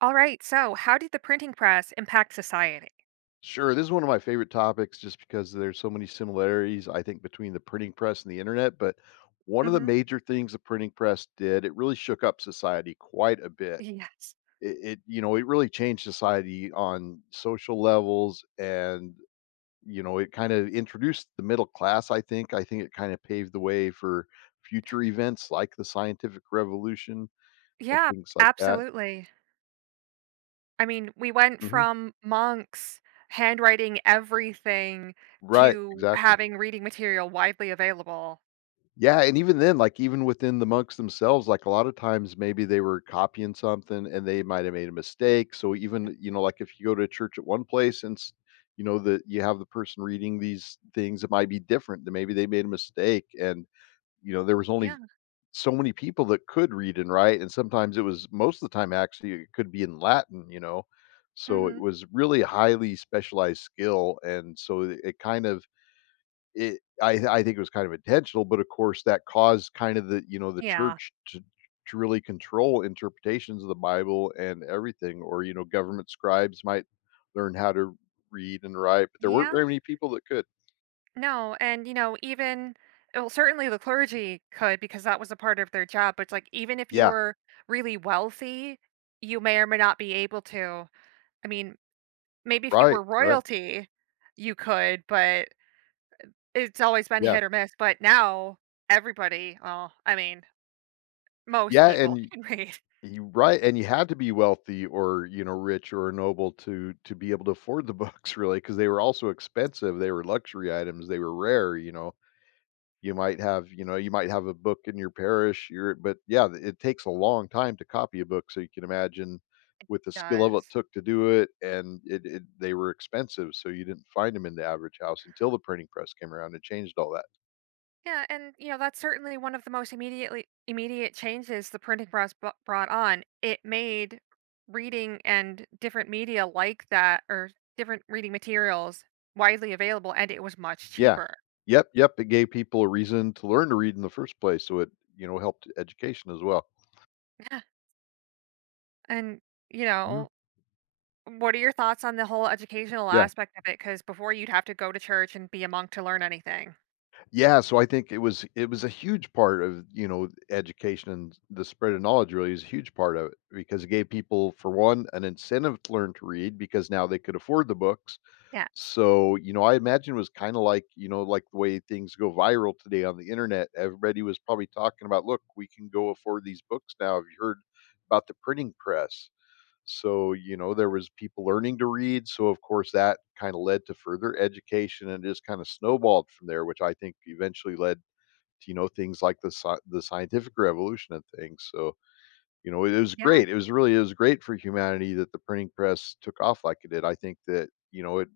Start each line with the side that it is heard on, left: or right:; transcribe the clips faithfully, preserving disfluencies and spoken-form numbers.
right: All right. So how did the printing press impact society?
left: Sure. This is one of my favorite topics just because there's so many similarities, I think, between the printing press and the internet. But one of the
right: Hmm.
left: major things the printing press did, it really shook up society quite a bit.
right: Yes.
left: It, it you know, it really changed society on social levels and you know, it kind of introduced the middle class, I think. I think it kind of paved the way for future events like the scientific revolution and
right: Yeah,
left: things like that.
right: absolutely. I mean, we went
left: Hmm.
right: from monks handwriting everything
left: Right,
right: to
left: exactly.
right: having reading material widely available.
left: Yeah, and even then, like, even within the monks themselves, like, a lot of times maybe they were copying something and they might have made a mistake. So even, you know, like if you go to church at one place and s- you know that you have the person reading these things that might be different. That maybe they made a mistake and you know there was only
right: Yeah.
left: so many people that could read and write, and sometimes it was most of the time, actually, it could be in Latin, you know. So it
right: Hmm.
left: was really highly specialized skill, and so it kind of it I I think it was kind of intentional, but of course that caused kind of the, you know, the
right: Yeah.
left: church to to really control interpretations of the Bible and everything. Or, you know, government scribes might learn how to read and write, but there weren't
right: Yeah.
left: very many people that could.
right: No. And, you know, even, well, certainly the clergy could because that was a part of their job. But it's like, even if you
left: Yeah,
right: were really wealthy, you may or may not be able to. I mean, maybe if you
left: right,
right: were
left: right,
right: royalty, you could, but it's always been
left: yeah.
right: hit or miss, but now everybody, well, I mean, most
left: Yeah, and
right: people
left: y
right: can read.
left: you right, and you had to be wealthy or, you know, rich or noble to to be able to afford the books, really, because they were also expensive, they were luxury items, they were rare, you know? You might have, you know, you might have a book in your parish, you're but yeah, th- it takes a long time to copy a book, so you can imagine with the skill level it
right: Does.
left: took to do it, and it it they were expensive, so you didn't find find them in the average house until the printing press came around and changed all that.
right: Yeah, and, you know, that's certainly one of the most immediately immediate changes the printing press b brought on. It made reading and different media like that, or different reading materials, widely available, and it was much
left: Yeah.
right: cheaper.
left: Yep, yep, it gave people a reason to learn to read in the first place, so it, you know, helped education as well.
right: Yeah, and, you
left: Mhm.
right: know. What are your thoughts on the whole educational
left: Yeah.
right: aspect of it? Because before, you'd have to go to church and be a monk to learn anything.
left: Yeah, so I think it was it was a huge part of, you know, education, and the spread of knowledge really is a huge part of it because it gave people, for one, an incentive to learn to read because now they could afford the books.
right: Yes.
left: So, you know, I imagine it was kind of like, you know, like the way things go viral today on the internet. Everybody was probably talking about, look, we can go afford these books now. Have you heard about the printing press? So, you know, there was people learning to read, so of course that kind of led to further education, and it just kind of snowballed from there, which I think eventually led to, you know, things like the sci- the scientific revolution and things. So, you know, it was great. It
right: Yes,
left: was really it was great for humanity that the printing press took off like it did. I think that, you know, it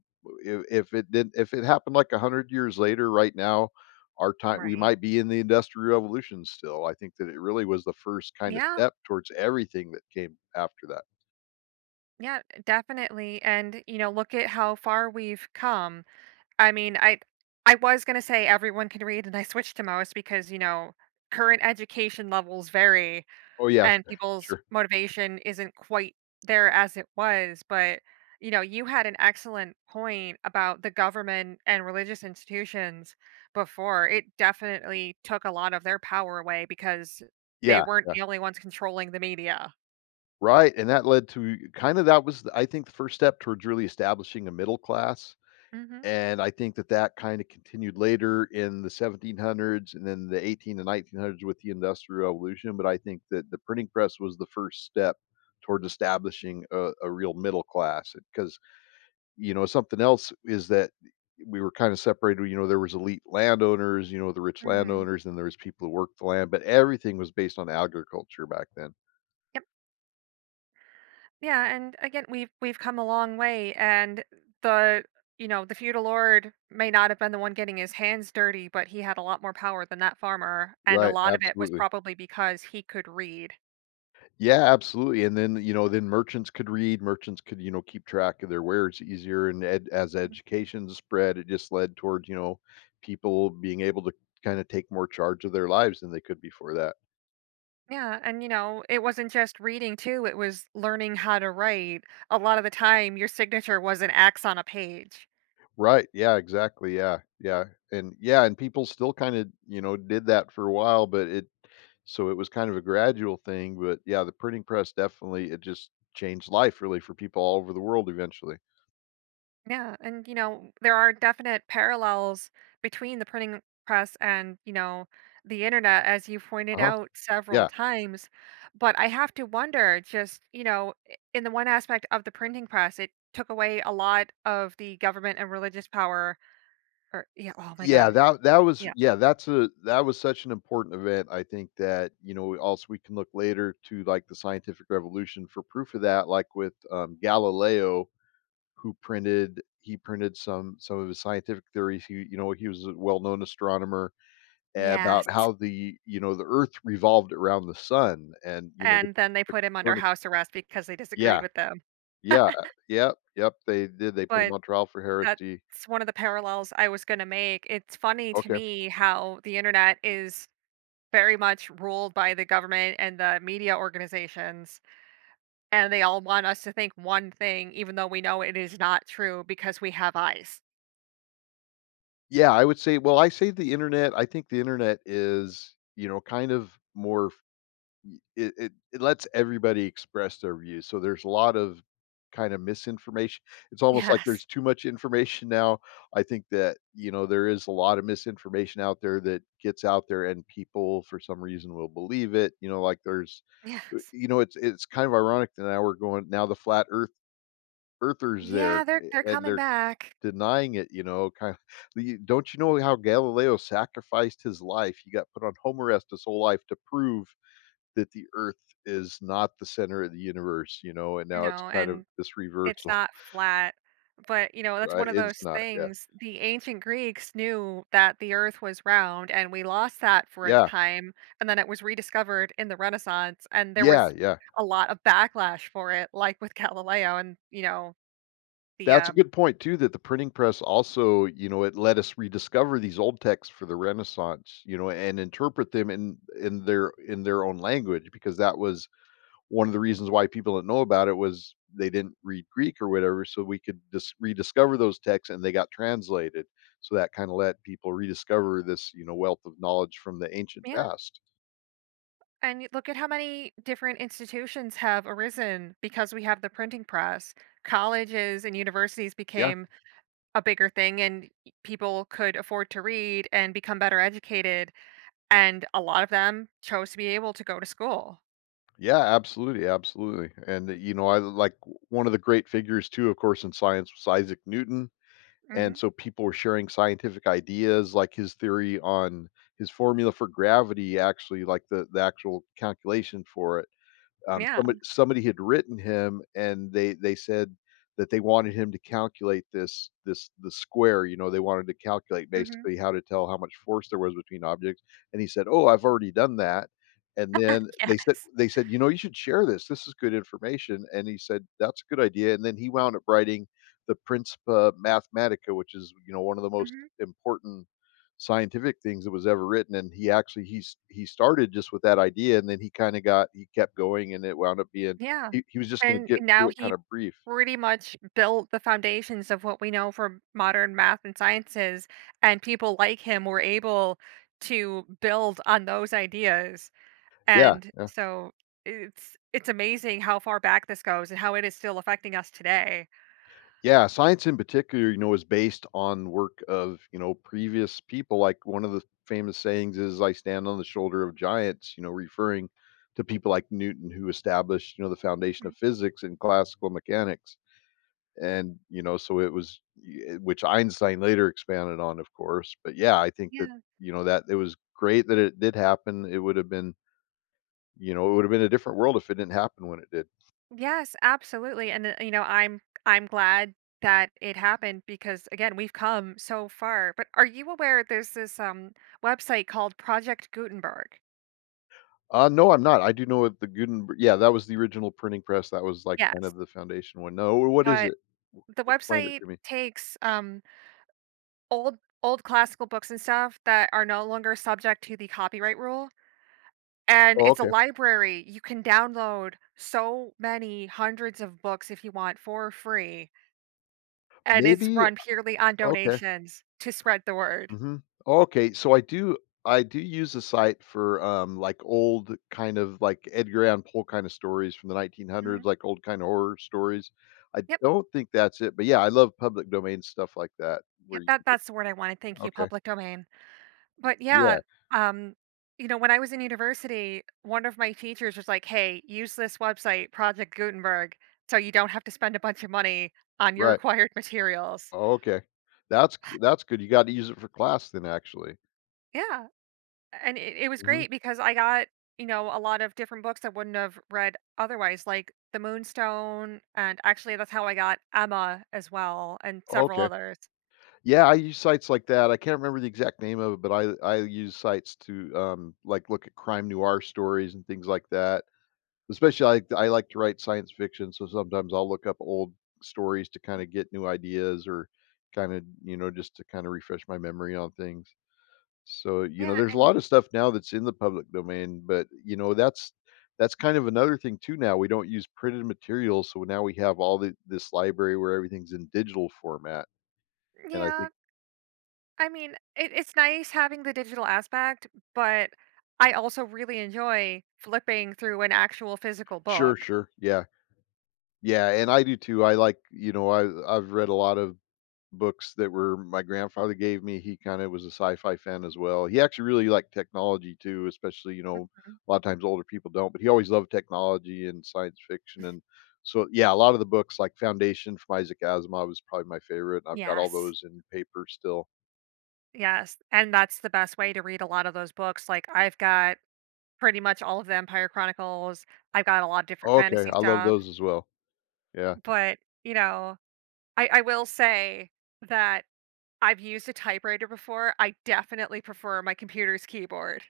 left: if, if it did if it happened like one hundred years later right now, our time, we
right: right.
left: might be in the industrial revolution still. I think that it really was the first kind of
right: Yeah,
left: step towards everything that came after that.
right: yeah, definitely, and, you know, look at how far we've come. I mean, I I was gonna say everyone can read, and I switched to most because, you know, current education levels vary,
left: Oh, yeah,
right: and
left: sure,
right: people's
left: sure.
right: motivation isn't quite there as it was. But, you know, you had an excellent point about the government and religious institutions before. It definitely took a lot of their power away because they
left: Yeah,
right: weren't
left: yeah.
right: the only ones controlling the media.
left: Right, and that led to kinda that was, I think, the first step towards really establishing a middle class,
right: Hmm.
left: and I think that that kinda continued later in the seventeen hundreds and then the eighteen and nineteen hundreds with the Industrial Revolution. But I think that the printing press was the first step towards establishing a a real middle class because you know, something else is that we were kinda separated, you know, there was elite landowners, you know, the rich
right: Hmm.
left: landowners, and there was people who worked the land, but everything was based on agriculture back then.
right: Yep. Yeah, and again, we've we've come a long way, and the, you know, the feudal lord may not have been the one getting his hands dirty, but he had a lot more power than that farmer, and a
left: Right,
right: lot of it was
left: absolutely.
right: probably because he could read.
left: Yeah, absolutely, and then, you know, then merchants could read, merchants could, you know, keep track of their wares easier, and ed as education spread, it just led towards, you know, people being able to kinda take more charge of their lives than they could before that.
right: Yeah, and you know, it wasn't just reading too; it was learning how to write. A lot of the time, your signature was an X on a page.
left: Right, yeah, exactly, yeah, yeah, and yeah, and people still kinda, you know, did that for a while, but it so it was kind of a gradual thing. But yeah, the printing press definitely it just changed life really for people all over the world eventually.
right: Yeah, and you know, there are definite parallels between the printing press and, you know, the internet, as you pointed
left: Uh-huh,
right: out several
left: yeah.
right: times. But I have to wonder, just, you know, i- in the one aspect of the printing press, it took away a lot of the government and religious power. Or, yeah, oh my
left: Yeah,
right: God.
left: that that was
right: Yeah.
left: yeah, that's a that was such an important event. I think that, you know, also we can look later to like the scientific revolution for proof of that, like with um, Galileo, who printed he printed some some of his scientific theories. He, you know, he was a well-known astronomer eh,
right: Yes.
left: about how the you know the Earth revolved around the sun, and you know the,
right: And then they
left: the
right: put him under
left: Copernic.
right: house arrest because they disagreed
left: Yeah,
right: with them.
left: yeah, yep, yep. They did. They put him
right: But
left: on trial for
right: that's
left: heresy.
right: one of the parallels I was going to make. It's funny to
left: Okay.
right: me how the internet is very much ruled by the government and the media organizations, and they all want us to think one thing, even though we know it is not true because we have eyes.
left: Yeah, I would say well, I say the internet I think the internet is, you know, kind of more f y it it it lets everybody express their views, so there's a lot of kinda misinformation. It's almost like there's
right: Yes,
left: too much information now. I think that, you know, there is a lot of misinformation out there that gets out there, and people for some reason will believe it, you know, like there's uh,
right: yes.
left: you know, it's it's kind of ironic that now we're going now the flat earth earthers there,
right: Yeah, they're they're
left: a and
right: coming
left: they're
right: back.
left: denying it, you know, kind of. You don't you know how Galileo sacrificed his life? He got put on home arrest his whole life to prove that the earth is not the center of the universe, you know, and now it's
right: No,
left: kind of
right: and
left: this
right: it's
left: reversal,
right: not flat. But, you know, that's
left: right?
right: one of
left: It's
right: those
left: not, yeah.
right: things. The ancient Greeks knew that the earth was round, and we lost that for a
left: Yeah.
right: time, and then it was rediscovered in the Renaissance, and there
left: Yeah,
right: was
left: yeah.
right: a lot of backlash for it, like with Galileo and, you know, the,
left: That's
right: uh
left: a good point too that the printing press also, you know, it let us rediscover these old texts for the Renaissance, you know, and interpret them in in their in their own language because that was one of the reasons why people didn't know about it was they didn't read Greek or whatever, so we could dis- rediscover those texts and they got translated. So that kind of let people rediscover this, you know, wealth of knowledge from the ancient
right: Yeah,
left: past.
right: and y- look at how many different institutions have arisen because we have the printing press. Colleges and universities
left: Yeah,
right: became a bigger thing, and y- people could afford to read and become better educated. And a lot of them chose to be able to go to school.
left: yeah, absolutely, absolutely. And uh, you know, I like one of the great figures too, of course, in science was Isaac Newton.
right: Hmm.
left: And so people were sharing scientific ideas, like his theory on his formula for gravity, actually, like the the actual calculation for it, um,
right: Yeah.
left: somebody somebody had written him, and they they said that they wanted him to calculate this this the square. You know, they wanted to calculate
right: Hmm.
left: basically how to tell how much force there was between objects, and he said, "Oh, I've already done that." And then they said
right: Yes.
left: they said, "You know, you should share this. This is good information." And he said, "That's a good idea." And then he wound up writing the Principia Mathematica, which is you know one of the most
right: Hmm.
left: important scientific things that was ever written. And he actually he's he started just with that idea, and then he kind of got he kept going, and it wound up being
right: Yeah.
left: he, he was just going to
right: And
left: get through
right: now
left: it kind
right: he
left: of brief.
right: pretty much built the foundations of what we know for modern math and sciences, and people like him were able to build on those ideas.
left: Yeah,
right: And
left: yeah,
right: so it's it's amazing how far back this goes and how it is still affecting us today.
left: yeah, science in particular, you know, is based on work of, you know, previous people. Like one of the famous sayings is I stand on the shoulder of giants, you know, referring to people like Newton who established, you know, the foundation
right: Mhm.
left: of physics and classical mechanics, and you know so it was eh, which Einstein later expanded on, of course. But yeah, I think that
right: Yeah.
left: you know that it was great that it did happen. It would have been you know it would have been a different world if it didn't happen when it did.
right: Yes, absolutely. And uh, you know, I'm I'm glad that it happened because, again, we've come so far. But are you aware there's this, um website called Project Gutenberg?
left: uh no, I'm not. I do know what the Gutenberg, yeah, that was the original printing press, that was like kind of
right: Yes.
left: the foundation one. No, what is
right: But
left: it?
right: the
left: Explain it
right: website
left: to me.
right: takes, um old old classical books and stuff that are no longer subject to the copyright rule, and
left: Oh,
right: it's a
left: okay.
right: library. You can download so many hundreds of books if you want for free, and it's
left: Maybe.
right: run purely on
left: Okay.
right: donations to spread the word.
left: Mhm. Okay, so I do I do use the site for, um, like, old kind of, like, Edgar Allan Poe kinda stories from the nineteen hundreds,
right: Mhm.
left: like, old kind of horror stories. I
right: Yep,
left: don't think that's it, but yeah, I love public domain stuff like that where
right: yep,
left: you
right: that,
left: can get.
right: that's the word I wanted, thank you,
left: Okay.
right: public domain. But yeah,
left: Yeah,
right: um, you know, when I was in university, one of my teachers was like, "Hey, use this website, Project Gutenberg, so you don't have to spend a bunch of money on your
left: right.
right: required materials."
left: Oh, okay. That's g that's good. You gotta use it for class, then, actually.
right: Yeah, and it, it was
left: Mhm.
right: great because I got, you know, a lot of different books I wouldn't have read otherwise, like The Moonstone, and actually that's how I got Emma as well, and several
left: Okay.
right: others.
left: Yeah, I use sites like that. I can't remember the exact name of it, but I I use sites to, um, like, look at crime noir stories and things like that. Especially, I like I like to write science fiction, so sometimes I'll look up old stories to kinda get new ideas or kinda, you know, just to kinda refresh my memory on things. So, you know,
right: Yeah,
left: there's a
right: and
left: lot of stuff now that's in the public domain, but, you know, that's that's kind of another thing too now. We don't use printed materials, so now we have all the this library where everything's in digital format, and I
right: yeah,
left: think.
right: I mean, it, it's nice having the digital aspect, but I also really enjoy flipping through an actual physical
left: Sure,
right: book.
left: sure, yeah. Yeah, and I do too, I like you know, I I've read a lot of books that were my grandfather gave me. He kind of was a sci-fi fan as well. He actually really liked technology too, especially, you know,
right: Mhm.
left: a lot of times older people don't, but he always loved technology and science fiction, and so yeah, a lot of the books like Foundation from Isaac Asimov is probably my favorite. I've got all
right: Yes.
left: those in paper still.
right: Yes. And that's the best way to read a lot of those books. Like, I've got pretty much all of the Empire Chronicles. I've got a lot of different
left: Okay,
right: fantasy
left: I love
right: stuff.
left: those as well. Yeah.
right: But, you know, I, I will say that I've used a typewriter before. I definitely prefer my computer's keyboard.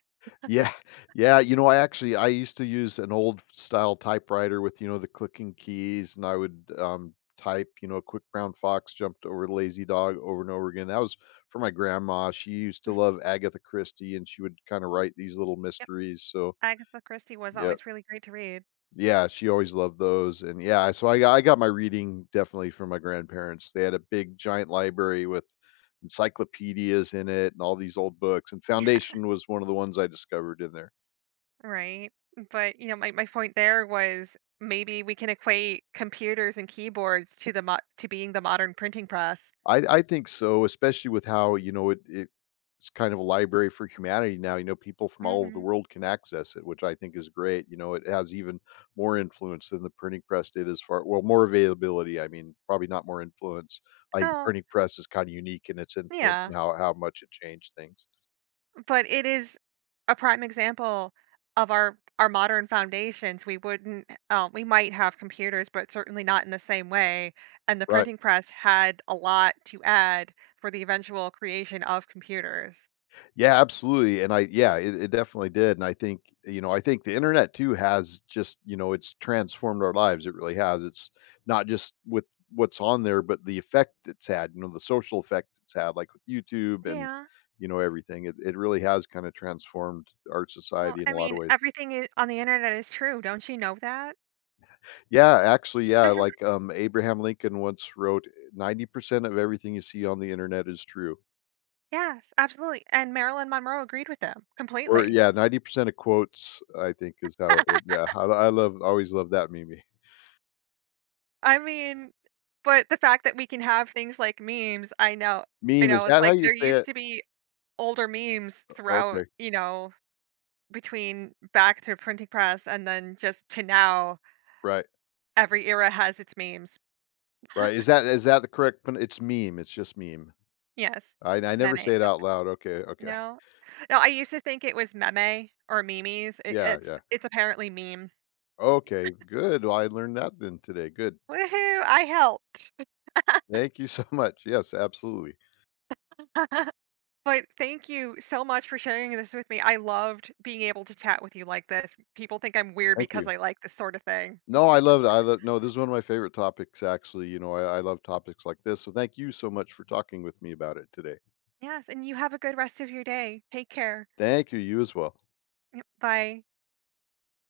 left: Yeah, yeah, you know, I actually I used to use an old style typewriter with, you know, the clicking keys, and I would, um, type, you know, "Quick Brown Fox jumped over the lazy dog" over and over again. That was for my grandma. She used to love Agatha Christie, and she would kinda
right: Oh,
left: write these little
right: yep.
left: mysteries, so
right: Agatha Christie was
left: yeah.
right: always really great to read.
left: Yeah, she always loved those, and, yeah, so I got I got my reading definitely from my grandparents. They had a big giant library with encyclopedias in it and all these old books, and Foundation was one of the ones I discovered in there.
right: Right. But, you know, my, my point there was maybe we can equate computers and keyboards to the mo- to being the modern printing press.
left: I I think so, especially with how, you know, it it it's kind of a library for humanity now. You know, people from all over the
right: Hmm.
left: world can access it, which I think is great. You know, it has even more influence than the printing press did as far well, more availability, I mean, probably not more influence. I think the
right: Oh,
left: printing press is kinda unique in its influence
right: yeah.
left: and how how much it changed things.
right: But it is a prime example of our our modern foundations. We wouldn't, uh, we might have computers, but certainly not in the same way. And the
left: Right.
right: printing press had a lot to add for the eventual creation of computers.
left: Yeah, absolutely, and I yeah, it it definitely did, and I think, you know, I think the internet too has just, you know, it's transformed our lives, it really has. It's not just with what's on there, but the effect it's had, you know, the social effect it's had, like with YouTube and,
right: Yeah.
left: you know, everything. It it really has kinda transformed our
right: Well,
left: society in a
right: I
left: lot of
right: mean,
left: ways.
right: everything i- on the internet is true. Don't you know that?
left: Yeah, actually, yeah, like, um, Abraham Lincoln once wrote, "ninety percent of everything you see on the internet is true."
right: Yes, absolutely, and Marilyn Monroe agreed with them
left: Or
right: completely.
left: yeah, ninety percent of quotes, I think is how it would yeah, I I love always love that meme.
right: I mean, but the fact that we can have things like memes, I know. I
left: Meme, is
right: know, it's
left: that how
right: like
left: you
right: there
left: say
right: used
left: it?
right: to be older memes throughout,
left: Okay,
right: you know, between back to printing press and then just to now,
left: right,
right: every era has its memes.
left: right. Is that is that the correct pron it's meme, it's just meme.
right: Yes,
left: I I never
right: meme.
left: say it
right: Ep,
left: out loud. Okay, okay.
right: no? No, I used to think it was meme or memes. It
left: Yeah,
right: it's
left: yeah.
right: it's apparently meme.
left: Okay, good. Well, I learned that then today, good.
right: Woohoo, I helped.
left: Thank you so much. Yes, absolutely.
right: But thank you so much for sharing this with me. I loved being able to chat with you like this. People think I'm weird
left: Thank
right: because
left: you.
right: I like this sort of thing.
left: No, I loved it, I love no, this is one of my favorite topics actually, you know, I I love topics like this, so thank you so much for talking with me about it today.
right: Yes, and you have a good rest of your day. Take care.
left: Thank you, you as well.
right: Bye.